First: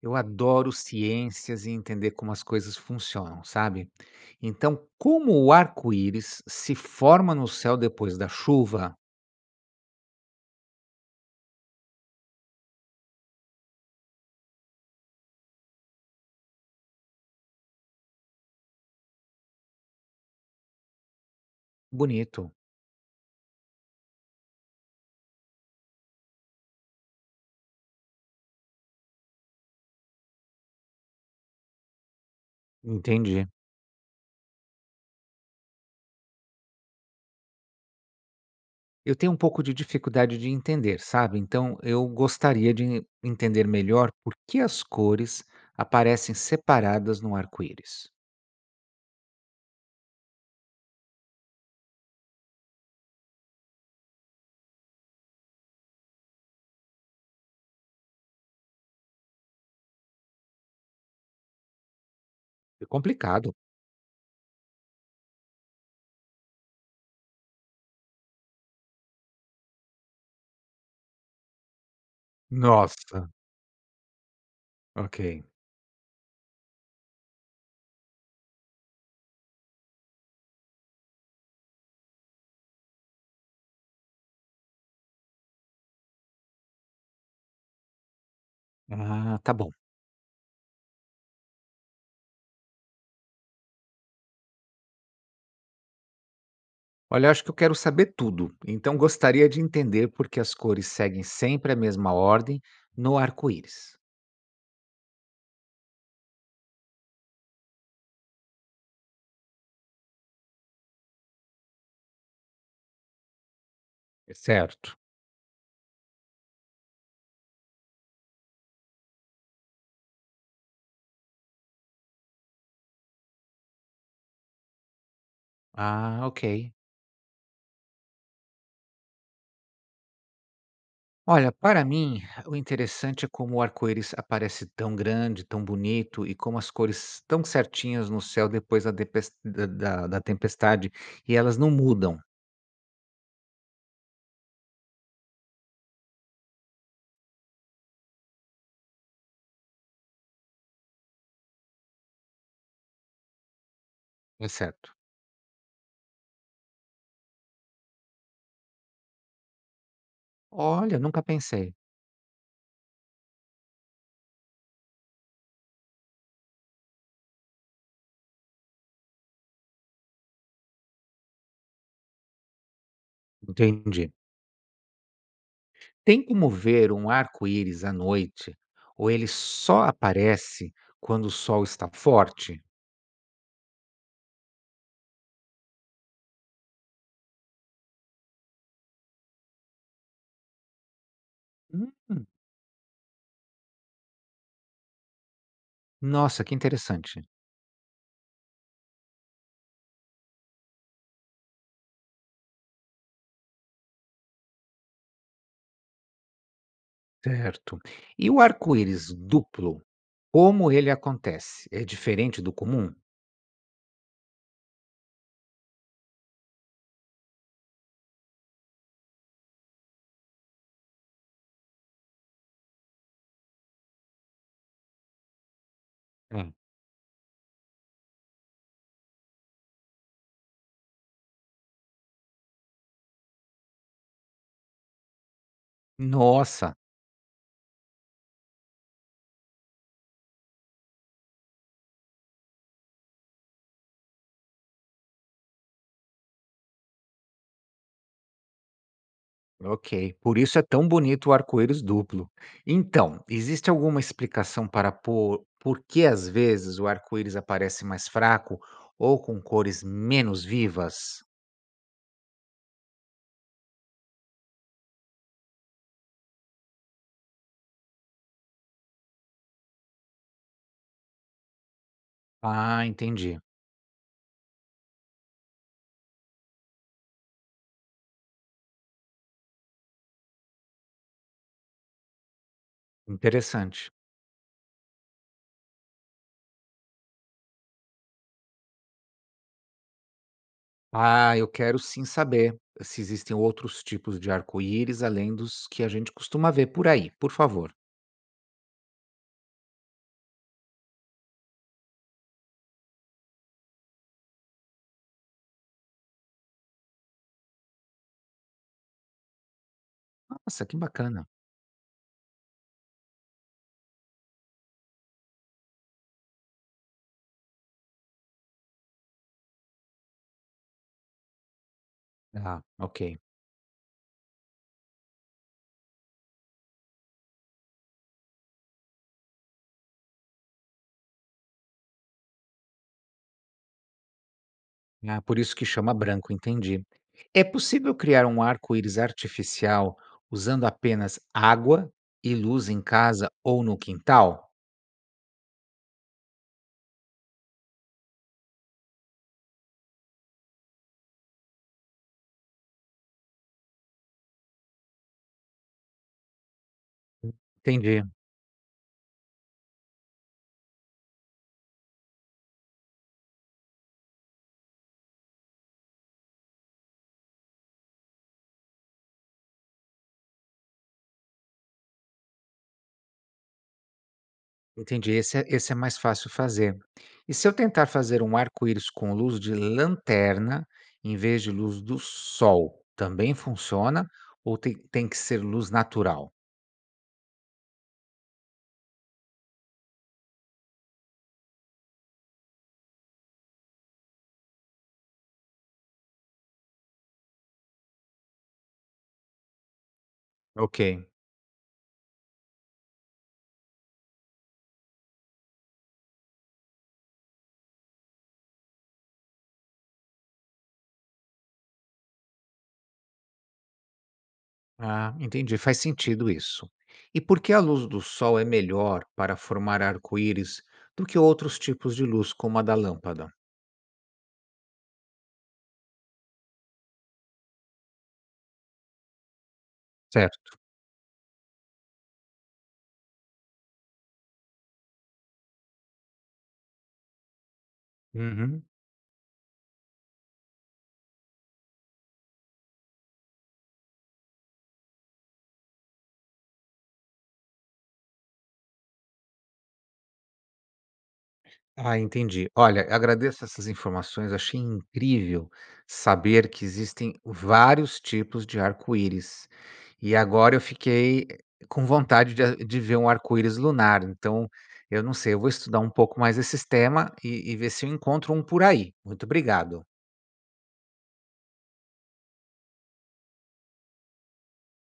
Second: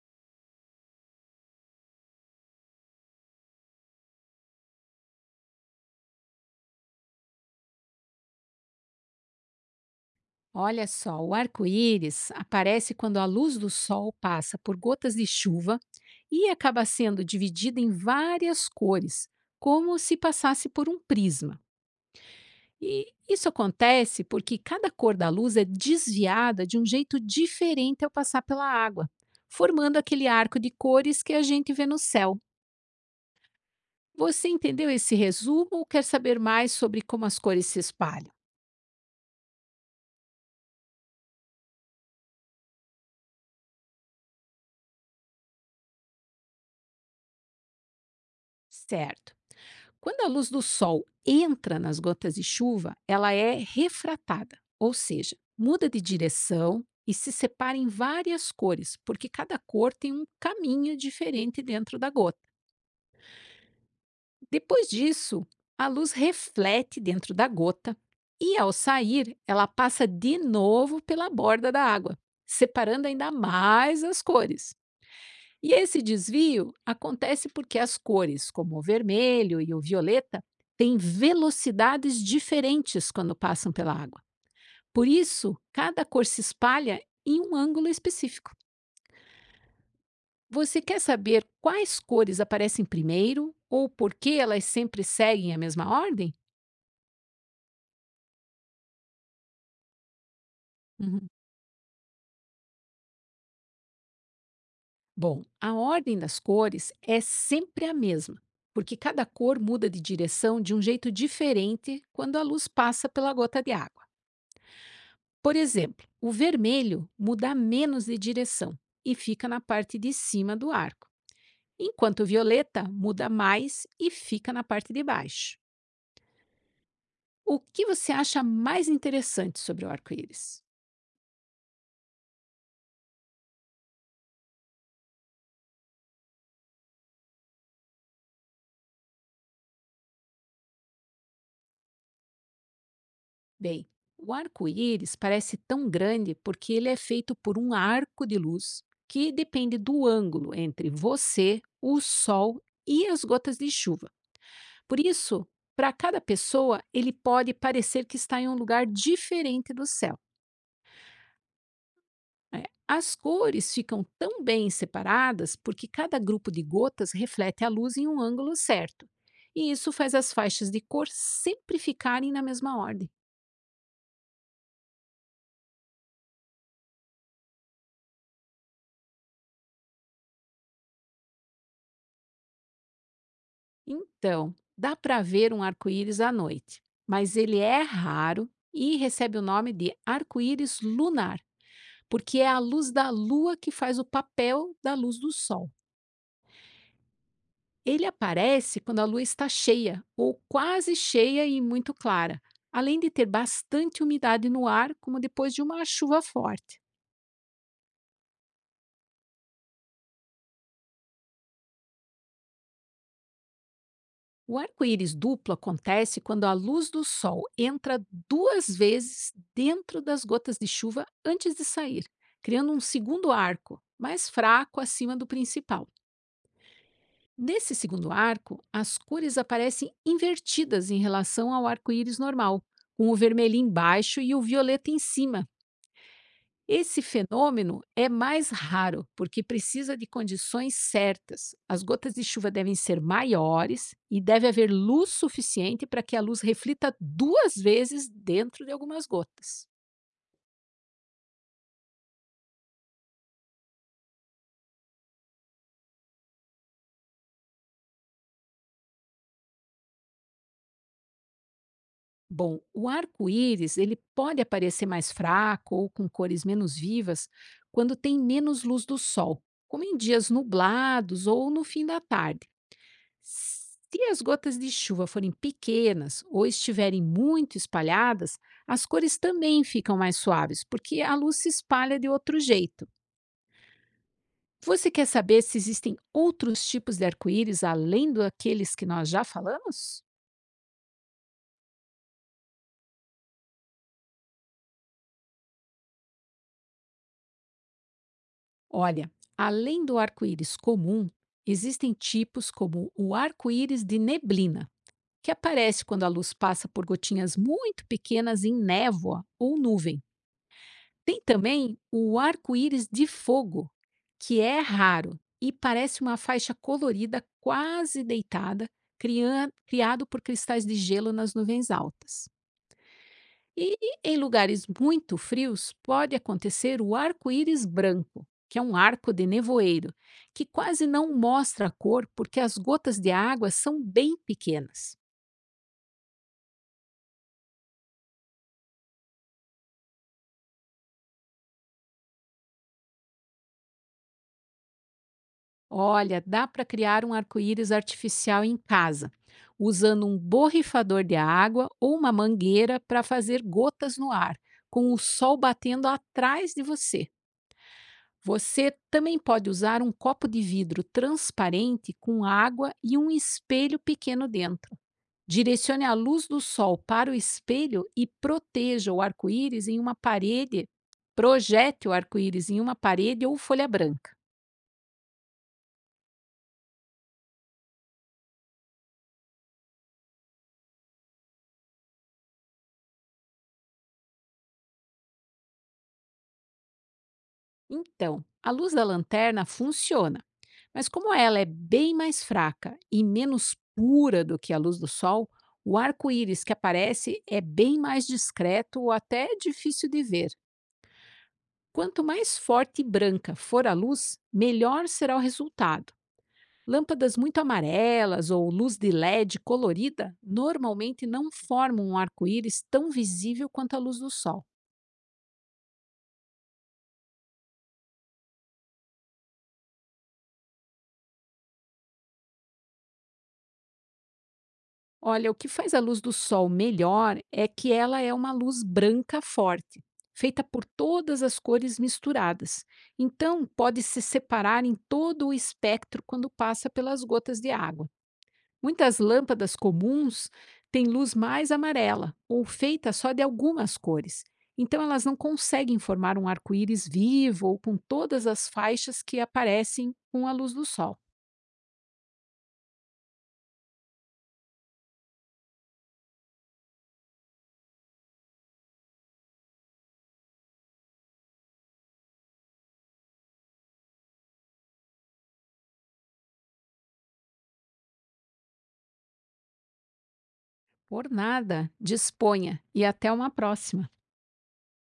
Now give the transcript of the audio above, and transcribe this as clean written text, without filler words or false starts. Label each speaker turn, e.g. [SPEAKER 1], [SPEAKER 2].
[SPEAKER 1] Eu adoro ciências e entender como as coisas funcionam, sabe? Então, como o arco-íris se forma no céu depois da chuva?
[SPEAKER 2] Olha só, o arco-íris aparece quando a luz do sol passa por gotas de chuva e acaba sendo dividida em várias cores, como se passasse por um prisma.
[SPEAKER 1] Bonito.
[SPEAKER 2] E isso acontece porque cada cor da luz é desviada de um jeito diferente ao passar pela água, formando aquele arco de cores que a gente vê no céu.
[SPEAKER 1] Entendi.
[SPEAKER 2] Você entendeu esse resumo ou quer saber mais sobre como as cores se espalham?
[SPEAKER 1] Eu tenho um pouco de dificuldade de entender, sabe? Então, eu gostaria de entender melhor por que as cores aparecem separadas no arco-íris.
[SPEAKER 2] Certo. Quando a luz do sol entra nas gotas de chuva, ela é refratada, ou seja, muda de direção e se separa em várias cores, porque cada cor tem um caminho diferente dentro da gota.
[SPEAKER 1] É complicado.
[SPEAKER 2] Depois disso, a luz reflete dentro da gota e, ao sair, ela passa de novo pela borda da água, separando
[SPEAKER 1] Nossa,
[SPEAKER 2] ainda mais as cores.
[SPEAKER 1] ok.
[SPEAKER 2] E esse desvio acontece porque as cores, como o vermelho e o violeta, têm velocidades diferentes quando passam pela água. Por isso, cada cor se espalha em um ângulo específico.
[SPEAKER 1] Ah, tá bom.
[SPEAKER 2] Você quer saber quais cores aparecem primeiro ou por que elas sempre seguem a mesma ordem?
[SPEAKER 1] Olha, eu acho que eu quero saber tudo, então gostaria de entender por que as cores seguem
[SPEAKER 2] Uhum.
[SPEAKER 1] sempre a mesma ordem no arco-íris.
[SPEAKER 2] Bom, a ordem das cores é sempre a mesma, porque cada cor muda de direção de um jeito diferente quando a luz passa pela gota de água.
[SPEAKER 1] Certo.
[SPEAKER 2] Por exemplo, o vermelho muda menos de direção e fica na parte de cima do arco, enquanto o violeta muda mais e fica na parte de baixo.
[SPEAKER 1] Ah, ok.
[SPEAKER 2] O que você acha mais interessante sobre o arco-íris?
[SPEAKER 1] Olha, para mim, o interessante é como o arco-íris aparece tão grande, tão bonito, e como as cores tão certinhas no céu depois da, depes- da, da- da tempestade, e elas não mudam,
[SPEAKER 2] Bem, o arco-íris parece tão grande porque ele é feito por um arco de luz que depende do ângulo entre você, o sol e as gotas de chuva.
[SPEAKER 1] é certo?
[SPEAKER 2] Por isso, para cada pessoa, ele pode parecer que está em um lugar diferente do céu.
[SPEAKER 1] Olha, nunca pensei.
[SPEAKER 2] Né? As cores ficam tão bem separadas porque cada grupo de gotas reflete a luz em um ângulo certo. E isso faz as faixas de cor sempre ficarem na mesma ordem.
[SPEAKER 1] Entendi. Tem como ver um arco-íris à noite ou ele só aparece quando o sol está forte?
[SPEAKER 2] Então, dá para ver um arco-íris à noite, mas ele é raro e recebe o nome de arco-íris lunar,
[SPEAKER 1] Hum,
[SPEAKER 2] porque é a luz da lua que faz o papel da luz do sol.
[SPEAKER 1] nossa, que interessante.
[SPEAKER 2] Ele aparece quando a lua está cheia ou quase cheia e muito clara, além de ter bastante umidade no ar, como depois de uma chuva forte.
[SPEAKER 1] Certo. E o arco-íris duplo, como ele acontece? É diferente do comum?
[SPEAKER 2] O arco-íris duplo acontece quando a luz do sol entra duas vezes dentro das gotas de chuva antes de sair, criando um segundo arco, mais fraco acima do principal.
[SPEAKER 1] Hum.
[SPEAKER 2] Nesse segundo arco, as cores aparecem invertidas em relação ao arco-íris normal, com o vermelho embaixo e o violeta em cima.
[SPEAKER 1] Nossa,
[SPEAKER 2] Esse fenômeno é mais raro, porque precisa de condições certas. As gotas de chuva devem ser maiores e deve haver luz suficiente para que a luz reflita duas vezes dentro de algumas gotas.
[SPEAKER 1] ok. Por isso é tão bonito o arco-íris duplo. Então, existe alguma explicação para por que às vezes o arco-íris aparece mais fraco ou com cores menos vivas?
[SPEAKER 2] Bom, o arco-íris ele pode aparecer mais fraco ou com cores menos vivas quando tem menos luz do sol, como em dias nublados ou no fim da tarde.
[SPEAKER 1] Ah, entendi.
[SPEAKER 2] Se as gotas de chuva forem pequenas ou estiverem muito espalhadas, as cores também ficam mais suaves, porque a luz se espalha de outro jeito.
[SPEAKER 1] Interessante.
[SPEAKER 2] Você quer saber se existem outros tipos de arco-íris além daqueles que nós já falamos?
[SPEAKER 1] Ah, eu quero sim saber se existem outros tipos de arco-íris além dos que a gente costuma ver por aí, por favor.
[SPEAKER 2] Olha, além do arco-íris comum, existem tipos como o arco-íris de neblina, que aparece quando a luz passa por gotinhas muito pequenas em névoa ou nuvem.
[SPEAKER 1] Nossa, que
[SPEAKER 2] Tem
[SPEAKER 1] bacana.
[SPEAKER 2] também o arco-íris de fogo, que é raro e parece uma faixa colorida quase deitada, criado por cristais de gelo nas nuvens altas.
[SPEAKER 1] Ah, ok.
[SPEAKER 2] E em lugares muito frios, pode acontecer o arco-íris branco, que é um arco de nevoeiro, que quase não mostra a cor porque as gotas de água são bem pequenas.
[SPEAKER 1] Ah, por isso que chama branco, entendi. É possível criar um arco-íris artificial usando apenas água e luz em casa ou no quintal?
[SPEAKER 2] Olha, dá para criar um arco-íris artificial em casa, usando um borrifador de água ou uma mangueira para fazer gotas no ar, com o sol batendo atrás de você.
[SPEAKER 1] Entendi.
[SPEAKER 2] Você também pode usar um copo de vidro transparente com água e um espelho pequeno dentro. Direcione a luz do sol para o espelho e proteja o arco-íris em uma parede. Projete o arco-íris em uma parede ou folha branca.
[SPEAKER 1] Entendi, esse é mais fácil fazer. E se eu tentar fazer um arco-íris com luz de lanterna em vez de luz do sol, também funciona ou tem que ser luz natural?
[SPEAKER 2] Então, a luz da lanterna funciona, mas como ela é bem mais fraca e menos pura do que a luz do sol, o arco-íris que aparece é bem mais discreto ou até difícil de ver.
[SPEAKER 1] Ok.
[SPEAKER 2] Quanto mais forte e branca for a luz, melhor será o resultado. Lâmpadas muito amarelas ou luz de LED colorida normalmente não formam um arco-íris tão visível quanto a luz do sol.
[SPEAKER 1] Ah, entendi, faz sentido isso. E por que a luz do sol é melhor para formar arco-íris do que outros tipos de luz, como a da lâmpada?
[SPEAKER 2] Olha, o que faz a luz do sol melhor é que ela é uma luz branca forte, feita
[SPEAKER 1] Certo.
[SPEAKER 2] por todas as cores misturadas. Então, pode se separar em todo o espectro quando passa pelas gotas de água.
[SPEAKER 1] Uhum.
[SPEAKER 2] Muitas lâmpadas comuns têm luz mais amarela ou feita só de algumas cores. Então, elas não conseguem formar um arco-íris vivo ou com todas as faixas que aparecem com a luz do sol.
[SPEAKER 1] Ah, entendi. Olha, agradeço essas informações. Achei incrível saber que existem vários tipos de arco-íris. E agora eu fiquei com vontade de ver um arco-íris lunar. Então, eu não sei, eu vou estudar um pouco mais esse tema e ver se eu encontro um por aí. Muito obrigado.
[SPEAKER 2] Por nada, disponha e até uma próxima!